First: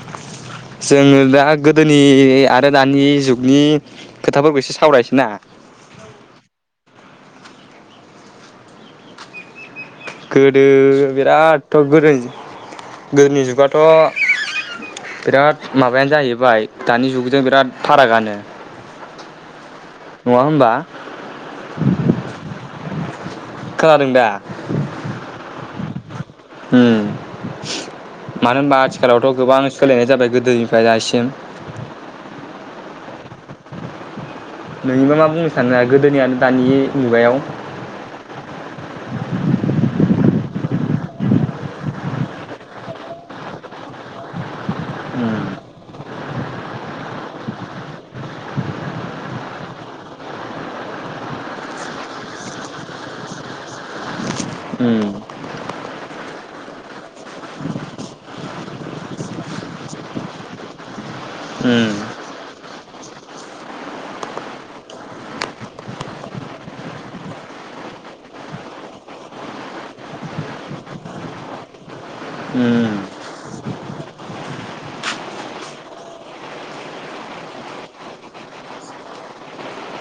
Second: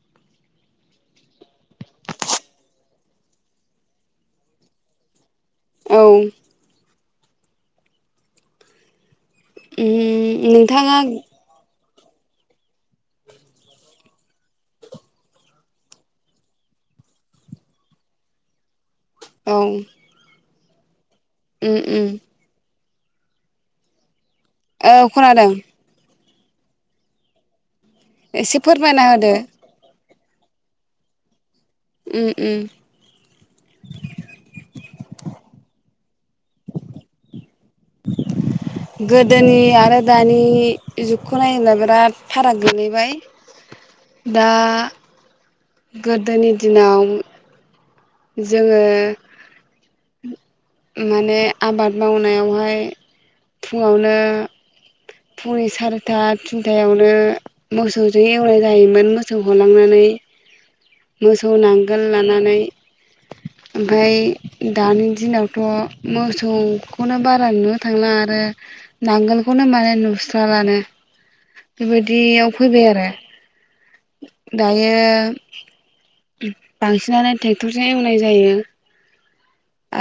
[inaudible] जोङो दा गोदोनि आरो दानि जुगनि खोथाफोरखौ एसे सावरायसै ना। औ। उम गोदो नोंथाङा बिरादथ' गोदो गोदोनि जुगाथ' बिराद माबायानो जाहैबाय दानि जुगजों बिराद फारागानो। ओं। नङा होमबा? उम उम। खोनादों दा? औ खोनादों। होम। मानो एसे होनबा फोरमायना होदो आथिखालावथ' गोबां सोलायनाय जाबाय गोद गोदोनिफ्राय दासिम उम उम। नोंनिबा मा बुंनो सानो गोदोनियानो दानि मुगायाव गोदोनि आरो दानि जुगखौ नायोब्ला बिराद फाराग गोलैबाय दा उम गोदोनि दिनाव जोङो माने आबाद मावनाययावहाय फुङावनो उम फुंनि सारिथा थिनथायावनो मोसौजों एवरायनाय जायोमोन मोसौ होलांनानै मोसौ उम नांगोल लानानै ओमफ्राय दानि दिनावथ' मोसौखौनो बारा नुनो थांला आरो नांगोलखौनो माने नुस्रा लानो बेबायदियाव फैबाय उम आरो । दायो बांसिनानो ट्रेक्टरजों एवनाय जायो ।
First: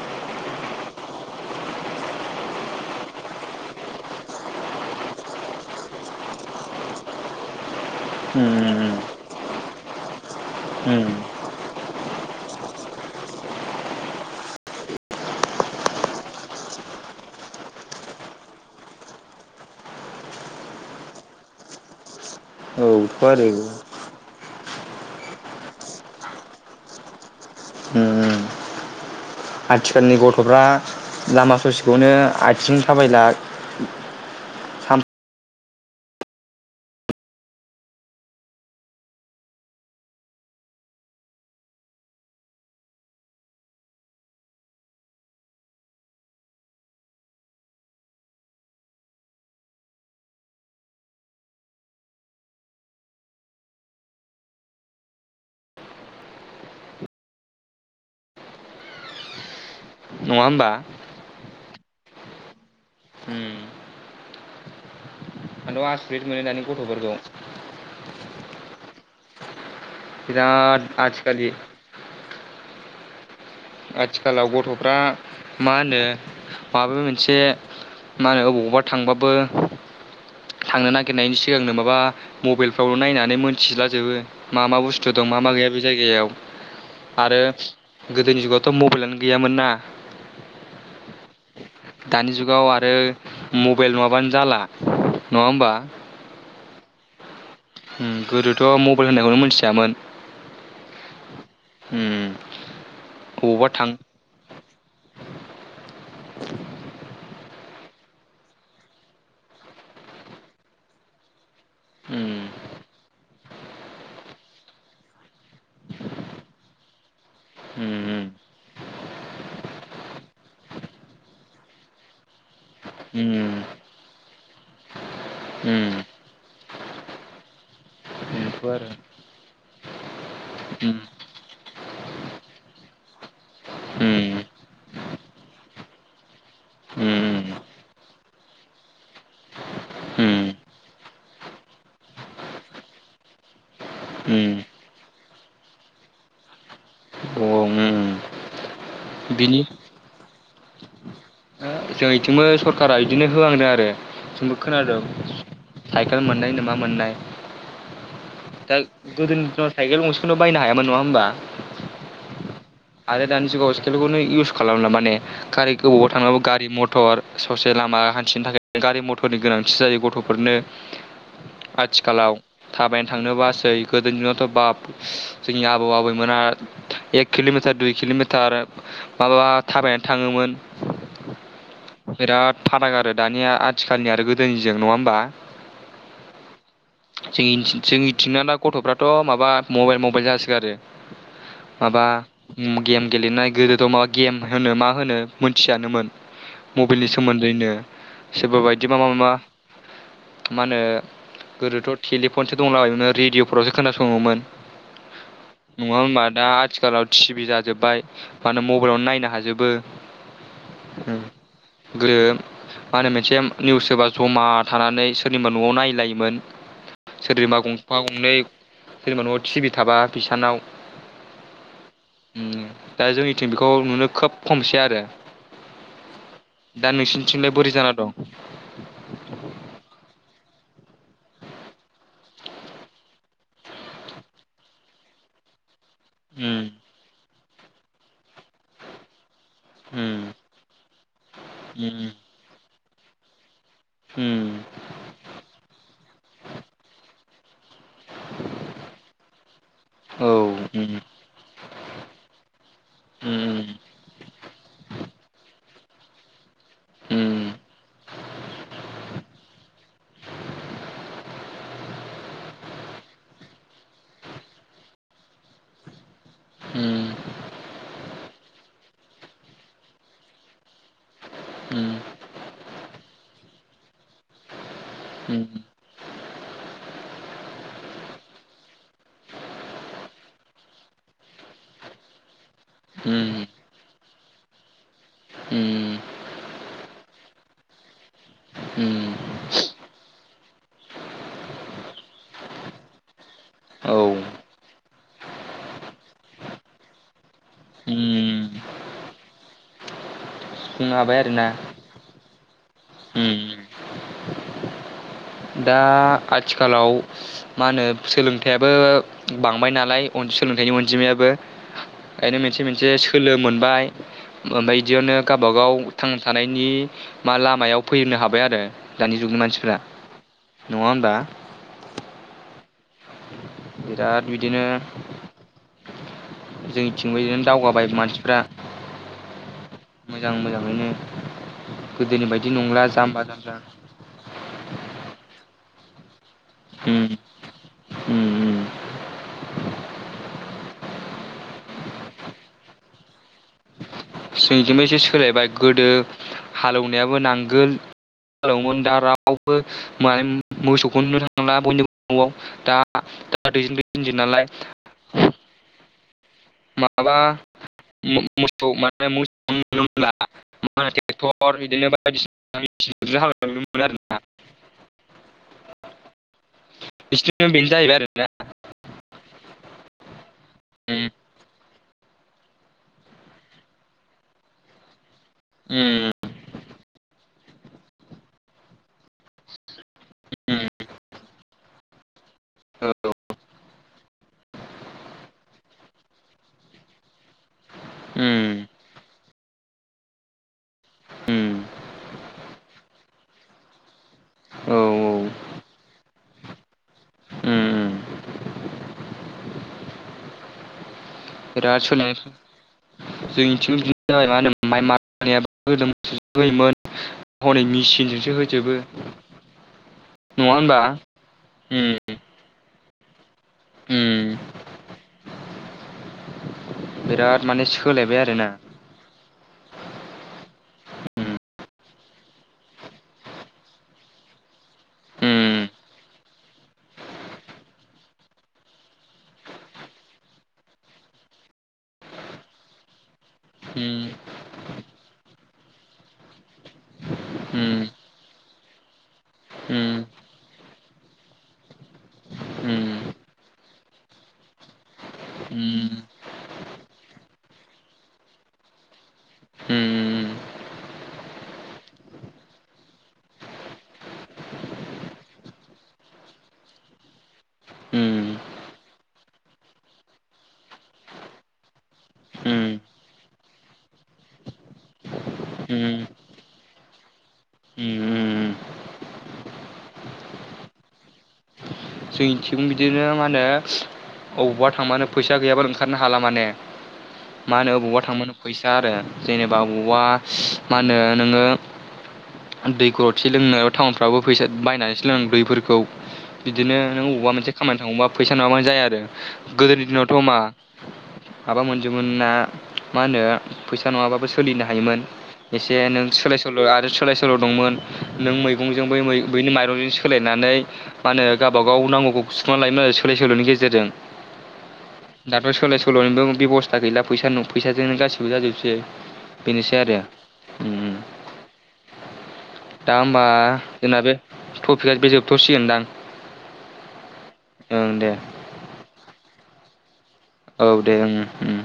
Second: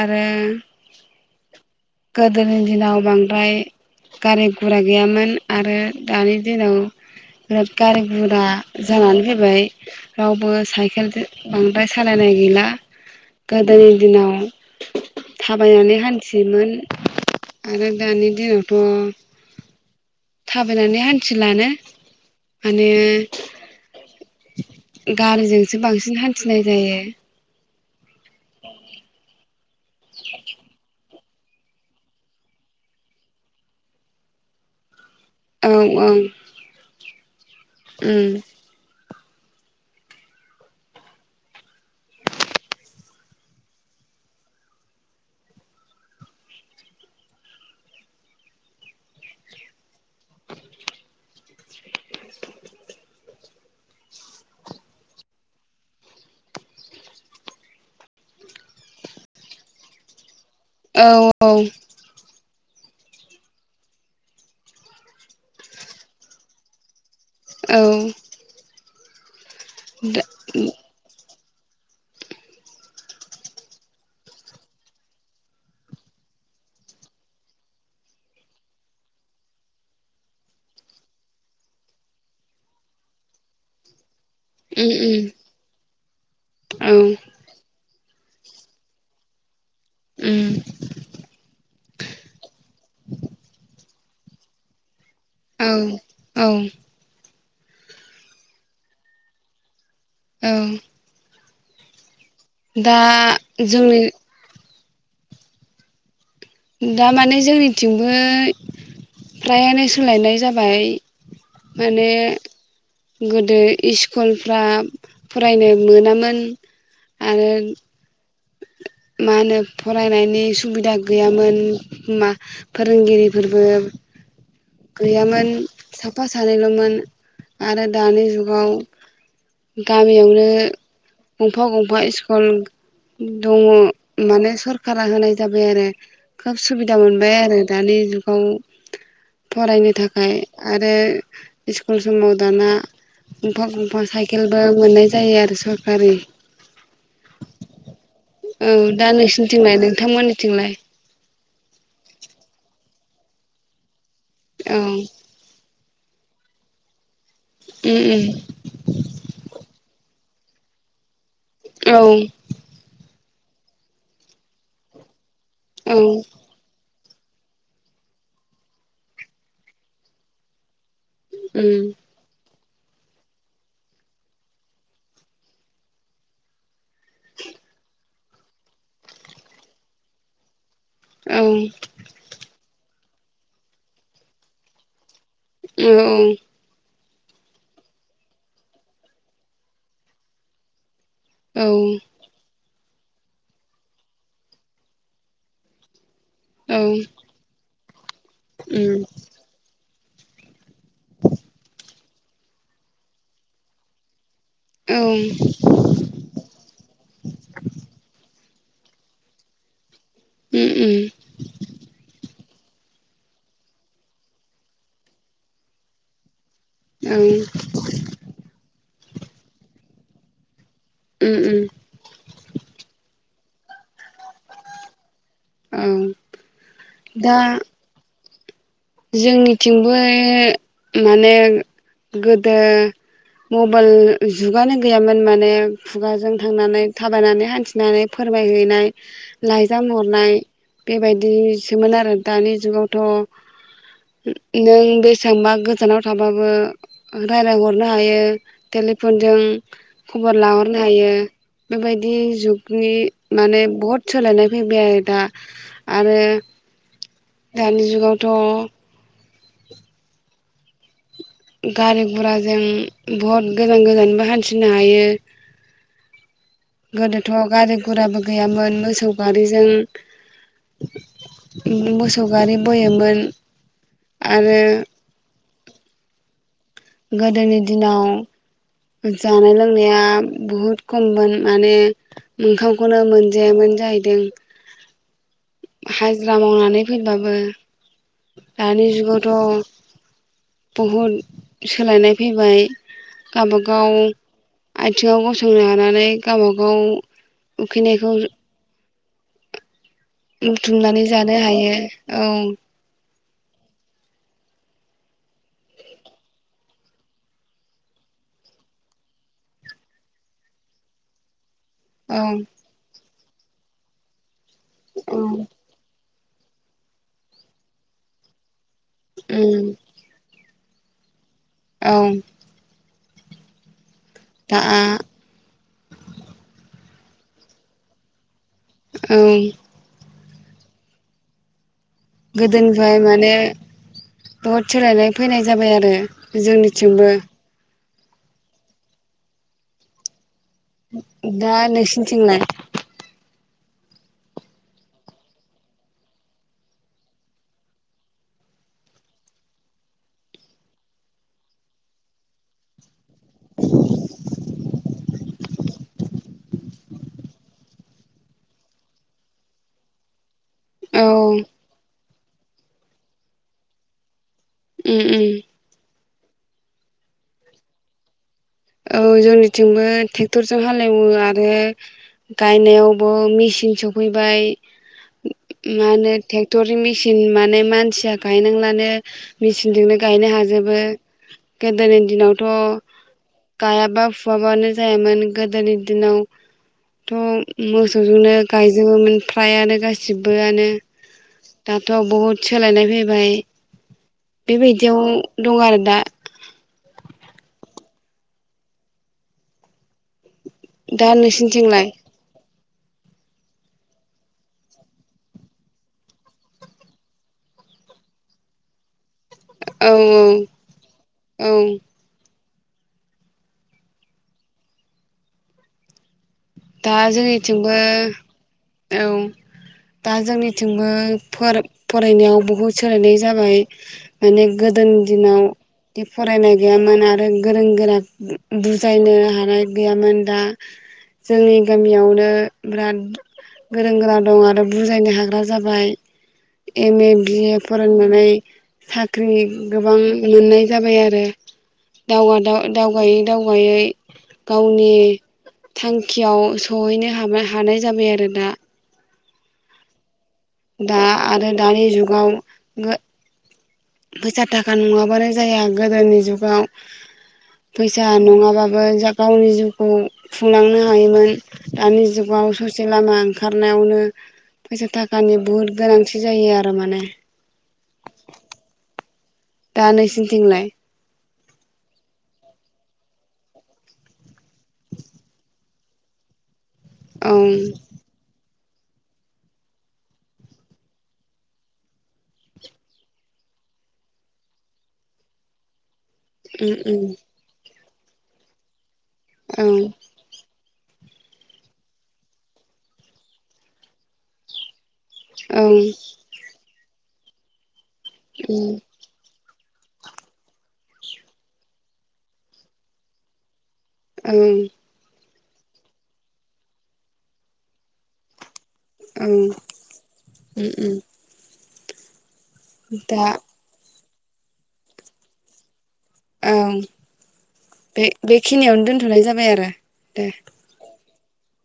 आरो गोदोनि दिनाव बांद्राय गारि गुरा गैयामोन आरो दानि दिनाव बिराद गारि गुरा उम जानानै फैबाय रावबो उम साइकेल बांद्राय सालायनाय गैला गोदोनि दिनाव थाबायनानै हान्थियोमोन आरो दानि दिनावथ' थाबायनानै हान्थिलानो। माने थ' आरो । गारिजोंसो बांसिन हान्थिनाय जायो । उम [inaudible] आथिखालनि गथ'फ्रा लामा ससेखौनो आथिं थाबायला। साम औ औ उम। नङा होमबा औ औ। हम। आंथ' आसरित मोनो दानि गथ'फोरखौ औ। दा बिराद आजि जिकालि आथिखालाव गथ'फ्रा मा होनो माबा मोनसे मा होनो अबावबा थांबाबो थांनो नागिरनायनि सिगांनो माबा मबाइलफ्राव नायनानै मोनथिलाजोबो । मा मा उम बुस्थु दं मा मा गैया बे जायगायाव उम औ आरो गोदोनि जुगावथ' मबाइलानो गैयामोन ना। उम दानि जुगाव आरो मबाइल नङाबानो जाला। नङा औ होमबा औ। उम गोदोथ' मबाइल होनायखौनो मिथियामोन। औ। हम। दा जोंनि दामाने जोंनिथिंबो फ्रायानो सोलायनाय जाबाय। माने उम गोद दो इसकुलफ्रा फरायनो मोनामोन आरो उम मा होनो फरायनायनि सुबिदा गैयामोन मा। उम फोरोंगिरिफोरबो गैयामोन उम साफा सानैल'मोन आरो दानि बेनोथ' जुगाव आरो गामियावनो उम गंफां गं फा स्कुल दङ उम माने सरखारा होनाय जाबाय आरो। खोब सुबिदा मोनबाय उम आरो दानि [unintelligible] फरायनो थाखाय उम आरो। स्कुल समाव दाना गंफां गंफां साय उम खेलबो मोननाय जायो आरो सर आरै औ। दा बिनि नोंसोरनिथिंलाय नोंथांमोननिथिंलाय। जोंइथिंबो सरकारा इदिनो होआंदो आरो। जोंबो औ खोनादों। साइकेल मोन्नाय नोमा मोन्नाय दा गोदो दिनाव साइकेल गंसे खुनु बायनो हायामोन नङा होमबा। औ। आरो दानि जुगाव स्केलखौनो इउस खालामला माने- खारि उम गोबाव औ थांबाबो गारि। मटर ससे लामा हान्थिनो थाखाय गारि मथरनि गोनांथि जायो गथ'फोरनो। आथिखालाव थाबायनो थांनोबासै गोदोनि दिनावथ' बाप जोंनि आबौ आबैमोना एक किल'मिटार दुइ किल'मिटार माबा थाबायनो थाङोमोन औ। बिराद फाराग आरो दानिया आथिखालनि आरो गोदोनिजों नङा होमबा। [unintelligible] जों इनसि जोंनिथिंनाना गथ'फ्राथ' माबा मबाइल मबाइल जासो गारो। औ माबा। उम गेम गेलेनाय गोदोथ' माबा गेम होनो मा होनो मोनथियानोमोन औ मबाइलनि सोमोन्दैनो सोरबा बायदि उम बा माबा। मा होनो गोदोथ'। टेलिफनसो दंलाबायोमोन रेडिअफोरावसो खोनासङोमोन। औ नङा होमबा दा आथिखालाव थिभि जाजोब्बाय मानो मबाइलावनो नायनो हाजोबो। उम गोदो मा होनो मोनसे निउस होबा जमा थानानै सोरनिबा न'आव नायलायोमोन। औ सोरनिबा गंफा गंनै जेनेबा न'आव टिभि थाबा बिसानाव उम उम उम दा जोंनिथिं बेखौ नुनो खोब खमसै आरो औ दा नोंसिनिथिंलाय बोरै जाना दं? जोंनिथिंबो माने गोदो मबाइल जुगानो गैयामोन माने खुगाजों उम थांनानै थाबायनानै हाय थिनानै फोरमायहैनाय लाइजाम उम हरनाय बेबायदिसोमोन उम आरो दानि जुगाव दङ। उम नों बेसांबा गोजानाव थाबाबो रायलायहरनो हायो टेलिफनजों औ खबर लाहरनो उम हायो बेबायदि जुगनि उम माने बहत सोलायनाय फैबाय आरो दा। आरो उम दानि जुगावथ' गारि गुराजों बहत गोजान गोजानबो हान्थिनो हायो। उम गोदोथ' गारि गुराबो गैयामोन मोसौ गारिजों मोसौ गारि बोयोमोन आरो उम गोदोनि दिनाव जानाय लोंनाया बुहुद खममोन माने ओंखामखौनो उम मोनजायामोन जाय दों उम हाजिरा मावनानै फैबाबो दानि उम जुगावथ' बहुद सोलायनाय फैबाय औ गावबागाव आथिङाव गसंनो हानानै गावबागाव उखैनायखौ उम बुंनो बुथुमनानै हाबाय जानो हायो औ। उम दा आथिखालाव मानो सोलोंथाइआबो बांबाय नालाय अन सोलोंथाइनि अनजिमायाबो। औ [unintelligible] मोनसे मोनसे सो सोलो मोनबाय। ओमफाय इदियावनो उम गाबागाव थांना थानायनि मा लामायाव फैनो हाबाय आरो। दानि जुगनि मानसिफ्रा नङा होमबा? औ। बिराद दा बिदिनो जोंनिथिंबो इदिनो दावगाबाय मानसिफ्रा ओं। मोजां मोजाङैनो गोदोनि बायदि नंला गोदोनिफ्राय जाम्बा माने जाम्बा बहद सोलायनाय फैनाय जाबाय आरो जोंनिथिंबो उम उम। दा नोंसिथिंलाय? [unintelligible] एसे सोलायबाय गोदो हालेवनायाबो नांगोल [unintelligible] दा रावबो [unintelligible] मोसौखौनो नुनो थांदला बयनिबो न'वाव दा [unintelligible] [unintelligible] माबा मो- मोसौ माने मोसौखोनों नुनो मोनला। मालाय औ उम ट्रेक्टर बिदिनो बाय बायदिसिना हालायलांनो मोनो आरो ना। उम उम। बिसोरना बेनो जाहैबाय आरोना। औ जोंनिथिंबो [unintelligible] ट्रेक्टरजों हालेवो उम आरो। गायनायावबो मेचिन सफैबाय। मा होनोे उम [unintelligible] टेक्टर मेसिन माने मानसिया गायनांलानो मेचिनजोंनो गायनो हाजोबो गोदोनि दिनावथ' उम औ गायाबा फुवाबानो जायामोन गोदोनि दिनावथ' उम मोसौजोंनो गायजोबोमोन फ्रायानो गासिबोआनो दाथ' बहुद सोलायनाय फैबाय औ बेबायदियाव उम दं आरो दा। उम दा नोंसिनिथिंलाय? जोंनिथिंबो बिदिनो जाबाय मा होनो माइ मारोन होनायाबो गोदो मोसौजों होयोमोन हनै मेचिनजोंसो होजोबो। औ नङा होनबा औ औ। उम उम। दा बिराद माने जोंनिथिंबो सोलायबाय आरोना औ दा जोंनिथिंबो उम फोर फरायनायाव बहुद सोलायनाय जाबाय माने गोदोनि दिनाव दि फरायनाय गैयामोन आरो गोरों -गोरा बुजायनो हानाय गैयामोन दा जोंनि गामियावनो बिराद गोरों उम गोरा दं आरो बुजायनो हाग्रा जाबाय एम ए, बि ए उम फरायनानै साख्रि उम गोबां मोननाय जाबाय आरो दव आदाव उम दावगायै दावगायै गावनि उम थांखियाव सहैनो हाबा हानाय जाबाय आरो दा। उम दा आरो दानि जुगाव [unintelligible] फैसा थाखा नङाबानो जाया गोदोनि जुगाव फैसा नङाबाबो जा गावनि जिउखौ खुंलांनो हायोमोन दानि जुगाव उम ससे लामा ओंखारनायावनो फैसा थाखानि उम बुहुद उम गोनांथि जायो आरो माने। दा नोंसिनिथिंलाय? जोंनिथिं बिदिनो मा होनो अबावबा थांबानो फैसा गैयाबानो ओंखारनो हाला माने। औ मा होनो अबावबा थां फैसा आरो जेनेबा अबावबा मा होनो नोङो दै गरदसि लोंनो टाउनफ्रावबो फैसा बायनानैसो लोंनौ दैफोरखौ। उम बिदिनो नों उम अबावबा मोनसे खामानि नङबा फैसा नङाबानो जाया आरो। औ गोदोनि दिनावथ मा माबा मोनजोबमोनना मा होनो फैसा नङाबाबो सोलिनो हायोमोन। ओं एसे नों सोलाय सोल आरो आरो सोलाय सोल दंमोन। नों ओं मैगंजों बै मै बैनो माइ सोलायनानै मा होनो गाबबा गाव नांगौखौ सुफुंना लायोमोन आरो सोलाय सोलनि गेजेरजों। ओम दाथ सोलाय सोलनिबो बेबस्था गैला फैसा न फैसाजोंनो गासिबो जाजोबसै। बे ओं बेनोसै आरो उम उम दामा दा जोंनाबो टपिकआ बे जोबथ'सिगोनदां औ ओं बे दे बेखिनियावनो दोनथ'नाय जाबा बाय आरो दे औ दे ओं उम